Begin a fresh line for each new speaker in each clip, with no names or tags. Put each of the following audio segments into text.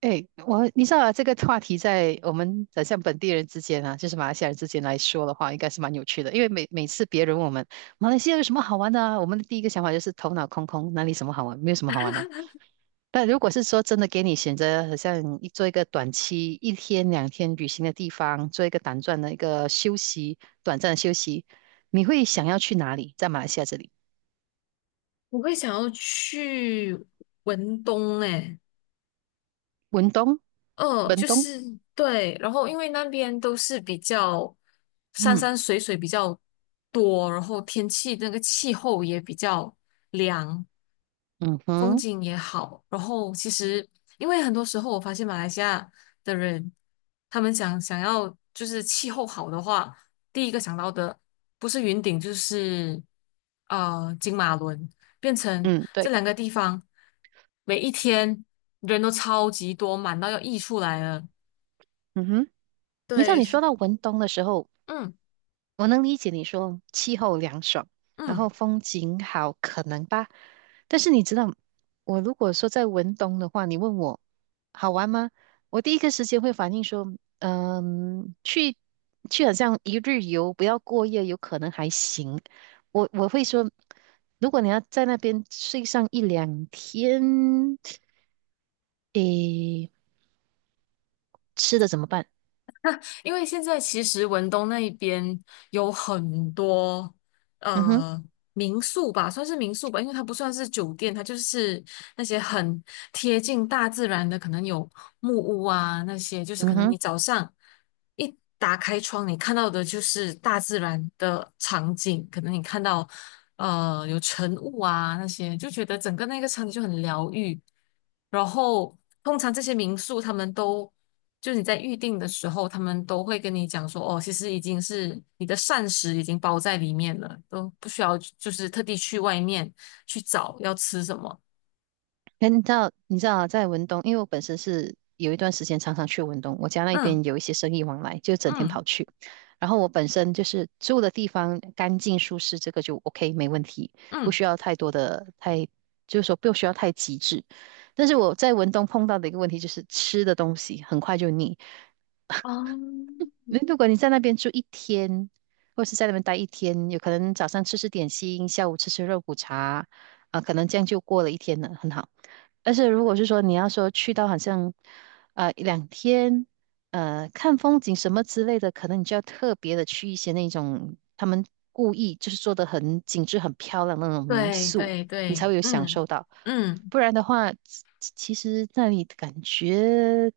哎，我你知道啊，这个话题在我们的像本地人之间啊，就是马来西亚人之间来说的话，应该是蛮有趣的。因为每次别人问我们马来西亚有什么好玩的啊，我们的第一个想法就是头脑空空，哪里什么好玩，没有什么好玩的啊。但如果是说真的给你选择，好像一个短期一天两天旅行的地方，做一个短暂的一个休息，短暂的休息，你会想要去哪里？在马来西亚这里，
我会想要去文东诶，
文东，文
就
东，
是对，然后因为那边都是比较山
嗯，
山水水比较多，然后天气那个气候也比较凉，
嗯
风
哼，
景也好。然后其实因为很多时候我发现马来西亚的人，他们想要就是气候好的话，第一个想到的不是云顶就是金马伦。变成
嗯，对，
这两个地方每一天人都超级多，满到要溢出来了。
嗯哼。你知道
对，
你说到文东的时候。
嗯
我能理解你说气候凉爽，然
嗯。
后风景好，可能吧。但是你知道，我如果说在文东的话，你问我好玩吗？我第一个时间会反应说，嗯，去去好像一日游，不要过夜，有可能还行。我会说，如果你要在那边睡上一两天，诶，吃的怎么办？
因为现在其实文东那一边有很多
嗯哼，
呃民宿吧，算是民宿吧，因为它不算是酒店，它就是那些很贴近大自然的，可能有木屋啊那些，就是可
嗯
能
哼。
你早上一打开窗，你看到的就是大自然的场景，可能你看到有晨雾啊那些，就觉得整个那个场景就很疗愈。然后通常这些民宿他们都就你在预定的时候，他们都会跟你讲说，哦，其实已经是你的膳食已经包在里面了，都不需要就是特地去外面去找要吃什么。
哎，你知道，你知道啊，在文东，因为我本身是有一段时间常常去文东，我家那
嗯
边有一些生意往来，就整天
嗯
跑去。然后我本身就是住的地方干净舒适，这个就 OK,没问题，不
嗯，
需要太多的太，就是说不需要太极致。但是我在文东碰到的一个问题就是吃的东西很快就腻，那如果你在那边住一天，或是在那边待一天，有可能早上吃吃点心，下午吃吃肉骨茶，啊，可能这样就过了一天了，很好。但是如果是说你要说去到好像，一两天，看风景什么之类的，可能你就要特别的去一些那种他们故意就是做的很精致、很漂亮的那种民
对
宿，
对
你才
对，
会有享
嗯
受到。
嗯
不然的话，其实那里感觉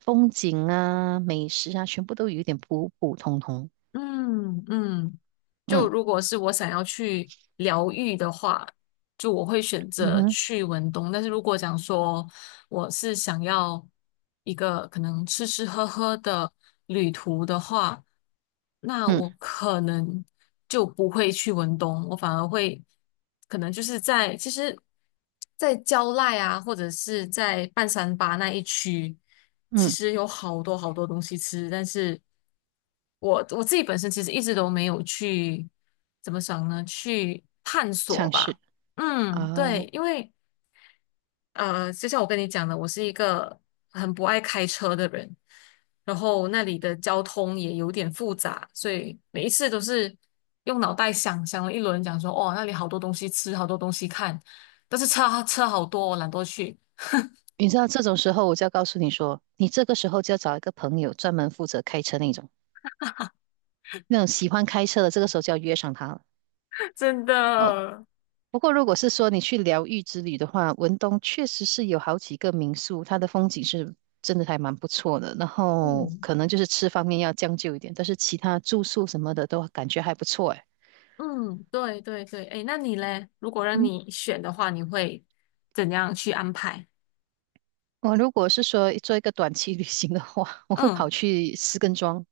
风景啊、美食啊，全部都有点普普通通。
嗯嗯，就
嗯，
如果是我想要去疗愈的话，就我会选
嗯
择
哼，
去文东，但是如果讲说我是想要一个可能吃吃喝喝的旅途的话，那
嗯
我可能就不会去文东，我反而会可能就是在其实，在蕉赖啊，或者是在半山巴那一区，其
嗯，
实有好多好多东西吃，但是我自己本身其实一直都没有去怎么想呢？去探索
尝是
吧。
啊。
嗯，对，因为就像我跟你讲的，我是一个很不爱开车的人，然后那里的交通也有点复杂，所以每一次都是用脑袋想想了一轮，讲说哦，那里好多东西吃，好多东西看，但是车车好多，我懒得去。
你知道这种时候，我就要告诉你说，你这个时候就要找一个朋友，专门负责开车那种，那种喜欢开车的，这个时候就要约上他了。
真
哦，
的。
不过，如果是说你去疗愈之旅的话，文东确实是有好几个民宿，它的风景是真的还蛮不错的。然后
嗯
可能就是吃方面要将就一点，但是其他住宿什么的都感觉还不错。诶，
嗯，对对对，哎，那你嘞？如果让
嗯，
你选的话，你会怎样去安排？
我如果是说做一个短期旅行的话，我会跑
嗯，
去石根庄。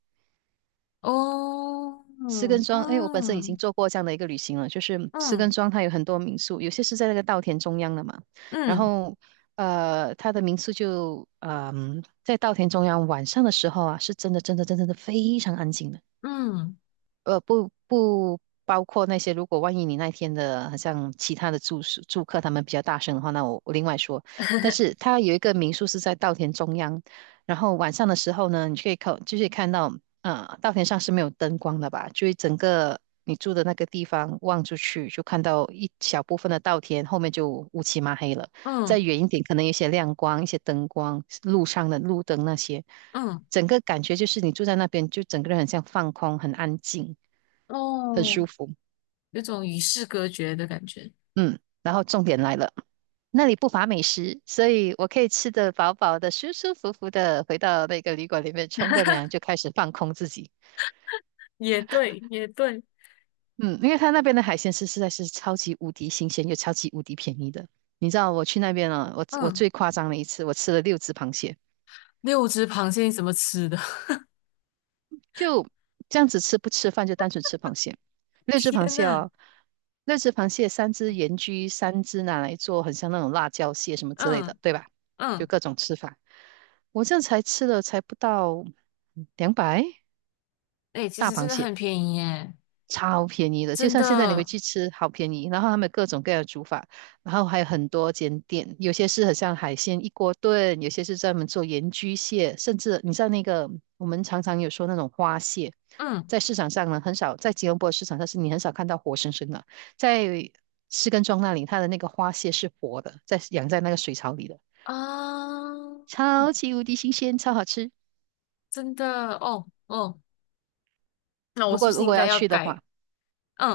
哦，
石根
嗯
庄，哎，我本身已经
嗯
做过这样的一个旅行了，就是石根
嗯
庄它有很多民宿，有些是在那个稻田中央的嘛，然
嗯
后它的民宿就在稻田中央，晚上的时候啊，是真的真的真的真的非常安静的。
嗯。
不包括那些，如果万一你那天的，好像其他的住宿住客他们比较大声的话，那我另外说。但是它有一个民宿是在稻田中央，然后晚上的时候呢，你就可以看，就是看到，稻田上是没有灯光的吧？就是整个你住的那个地方望出去，就看到一小部分的稻田，后面就乌漆嘛黑了。再
嗯
远 一点，可能有一些亮光，一些灯光，路上的路灯那些。
嗯，
整个感觉就是你住在那边，就整个人很像放空，很安静，很
哦，
舒服。
有种与世隔绝的感觉。
嗯，然后重点来了，那里不乏美食，所以我可以吃的饱饱的，舒舒服服的回到那个旅馆里面冲个凉，就开始放空自己。
也对，也对，
嗯，因为他那边的海鲜是实在是超级无敌新鲜又超级无敌便宜的。你知道我去那边啊，我
嗯，
最夸张的一次，我吃了六只螃蟹。
六只螃蟹你怎么吃的？
就这样子吃，不吃饭就单纯吃螃蟹。六只螃
天
蟹
呐，
哦，六只螃蟹，三只盐焗，三只拿来做很像那种辣椒蟹什么之类的，
嗯
对吧？就
嗯，
各种吃法。我这样才吃了才不到200，
哎、其实真的很便宜耶，
超便宜的，就
真
像现在你回
的，
去吃，好便宜。然后他们各种各样的煮法，然后还有很多间店，有些是很像海鲜一锅炖，有些是专门做盐焗蟹，甚至你知道那个我们常常有说那种花蟹，
嗯
在市场上呢很少，在吉隆坡市场上是你很少看到活生生的，在士根庄那里，它的那个花蟹是活的，在养在那个水槽里的，
啊，
超
嗯
级无敌新鲜，超好吃。
真的，哦哦，那我
不
是
过
不是
如
应
果
该
要
要
去的
改？
话，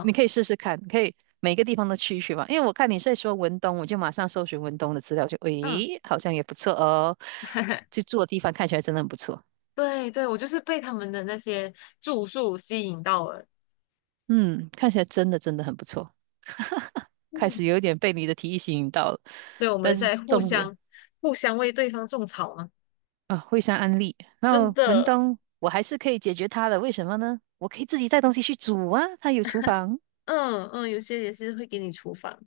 你可以试试看，可以每个地方都去一去嘛。因为我看你在说文东，我就马上搜寻文东的资料，就
嗯，
诶，好像也不错哦。就住的地方看起来真的很不错，
对对，我就是被他们的那些住宿吸引到了，
嗯，看起来真的真的很不错。开
嗯，
始有一点被你的提议吸引到了，
所以我们
但
在
是
互
重点
相互相为对方种草嘛。
啊，惠山安利，然
真
后文
的。
东，我还是可以解决他的。为什么呢？我可以自己带东西去煮啊，他有厨房，
嗯嗯，有些也是会给你厨房，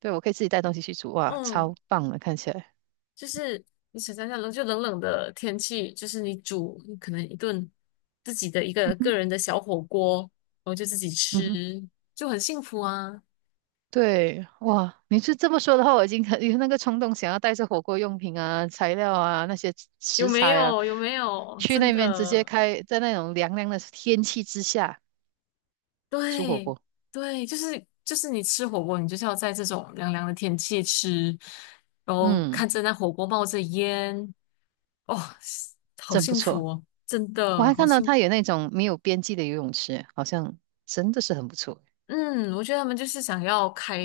对，我可以自己带东西去煮，哇，
嗯，
超棒的，看起来。
就是你想象一下冷，就冷冷的天气，就是你煮你可能一顿自己的一
嗯
个个
哼，
人的小火锅，然后就自己
嗯
吃，
哼。
就很幸福啊，
对，哇，你是这么说的话，我已经 很有那个冲动，想要带着火锅用品啊、材料啊、那些
有
食
没
材啊，
有？有没有？
去
真
那边直接
的，
开，在那种凉凉的天气之下煮火
对
锅。
对，就是就是你吃火锅，你就是要在这种凉凉的天气吃，然后
嗯，
看着那火锅冒着烟，哦，好
真不
幸福
错。
哦，真
我
的
还
好
看到
幸福。
它有那种没有边际的游泳池，好像真的是很不错。
嗯，我觉得他们就是想要开，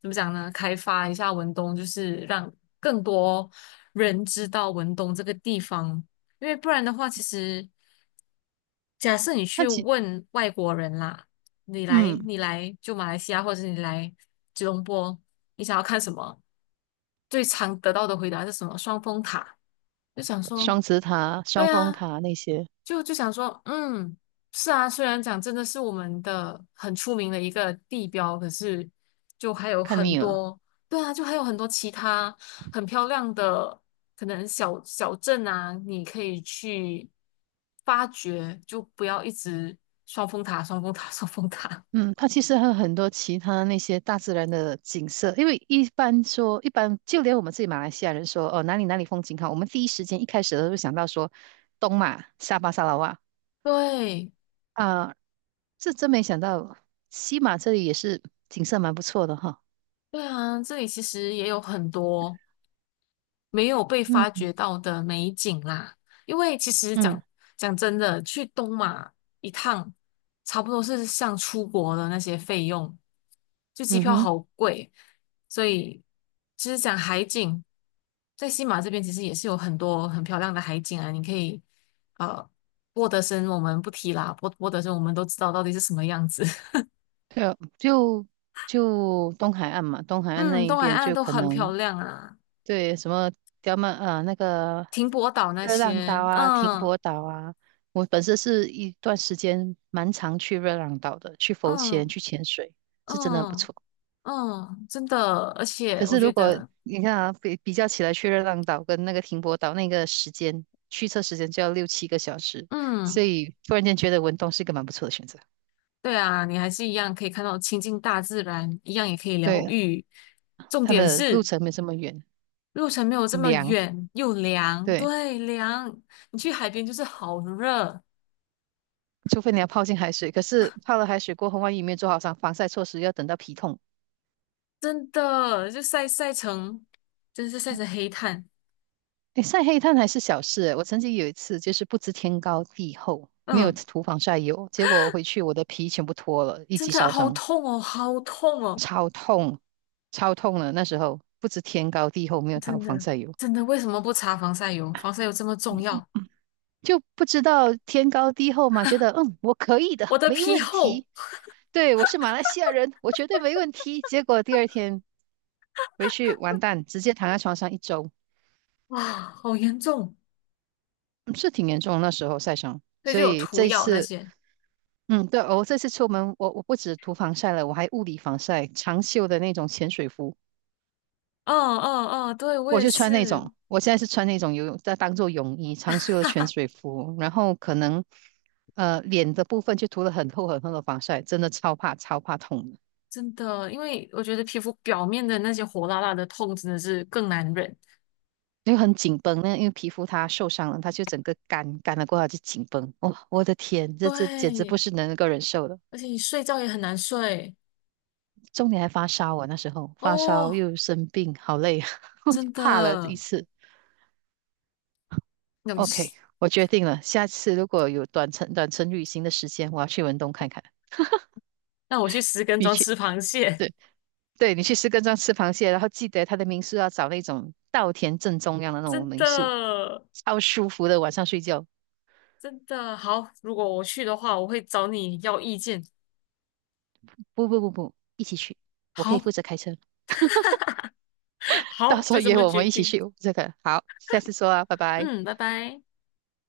怎么讲呢？开发一下文东，就是让更多人知道文东这个地方。因为不然的话，其实假设你
那
去
其
问外国人啦，你来
嗯，
你来就马来西亚，或者是你来吉隆坡，你想要看什么？最常得到的回答是什么？双峰塔。就想说
双子塔、双
对
峰
啊，
塔那些，
就就想说，嗯，是啊，虽然讲真的是我们的很出名的一个地标，可是就还有
看
很
腻了。
多，对啊，就还有很多其他很漂亮的可能小小镇啊，你可以去发掘，就不要一直双峰塔、双峰塔、双峰塔。
嗯，它其实还有很多其他那些大自然的景色，因为一般说，一般就连我们自己马来西亚人说，哦，哪里哪里风景好，我们第一时间一开始都会想到说东马、沙巴、沙拉哇
对，
啊，这真没想到西马这里也是景色蛮不错的哈。
对啊，这里其实也有很多。没有被发
嗯，
掘到的美景啦。因为其实讲
嗯，
讲真的，去东马一趟，差不多是像出国的那些费用，就机
嗯
票
哼，
好贵，所以其实讲海景，在西马这边其实也是有很多很漂亮的海景啊，你可以呃。波德森我们不提啦，波德森我们都知道到底是什么样子。
对啊，就东海岸嘛，东 海岸
嗯，
那一
东海
边
岸
就
都
可
很
能。
漂亮啊，
对，什么刁曼啊，那个
停泊岛那
热浪
些，
岛啊，停
嗯
泊岛啊，我本身是一段时间蛮常去热浪岛的，去浮潜、
嗯
去潜水，是真的很不
嗯。
错。
嗯，真的，而
可
且我
是
觉
如果
得，
你看啊，比较起来，去热浪岛跟那个停泊岛那个时间，驱车时间就要6、7个小时，所
嗯，
以突然间觉得文东是一个蛮不错的选择。
对啊，你还是一样可以看到亲近大自然，一样也可以疗
对，
愈。重
它
点
的路
是
程没这么远，
路程没有这么
凉，
远，又凉，
对，
对，凉。你去海边就是好热，
除非你要泡进海水，可是泡了海水过后，万一没有做好防晒措施，要等到皮痛。
真的，就晒晒成，真是晒成黑炭。
诶晒黑炭还是小事，我曾经有一次就是不知天高地厚，没有
嗯，
涂防晒油，结果我回去我的皮全部脱了，一
真
级
的
烧
好
伤，
痛哦，好痛哦，
超痛，超痛了。那时候不知天高地厚，没有涂
真
防
的，
晒油，
真的，为什么不擦防晒油？防晒油这么重要？
就不知道天高地厚嘛，觉得嗯我可以的，
我的
没
皮
问
厚，
题。对，我是马来西亚人，我绝对没问题。结果第二天回去完蛋，直接躺在床上一周，
哇，好严重，
嗯是挺严重的那时候晒伤。
所以
所
就有
以
涂
这一
药那
次
些。
嗯，对，我这次出门，我不止涂防晒了，我还物理防晒，长袖的那种潜水服，
嗯嗯嗯，对，我
我
也
就穿那
是，
种，我现在是穿那种游泳，在当做泳衣，长袖的潜水服，然后可能脸的部分就涂了很厚很厚的防晒，真的超怕超怕痛的，
真的，因为我觉得皮肤表面的那些火辣辣的痛真的是更难忍。
因为很紧绷，那因为皮肤它受伤了，它就整个干干了过后它就紧绷，哇，我的天，这简直不
对，
是能够忍受的，
而且你睡觉也很难睡
重点还发烧，我那时候发烧
哦，
又生病，好累啊，我就
真
怕了这一
的。
次。
那我去
OK,我决定了，下次如果有短程旅行的时间，我要去文东看看。
那我去石根
你
庄
去，
吃螃蟹，
对，对，你去石根庄吃螃蟹，然后记得他的民宿要找那种稻田正中央的那种
真
民宿，
的
超舒服的，晚上睡觉。
真的好。如果我去的话，我会找你要意见。
不不不不，一起去，我可以
好，
负责开车，到
好，
时候
就这
约
么
我
决
们一起
定。
去这个。好，下次说啊，拜拜。
嗯，拜拜。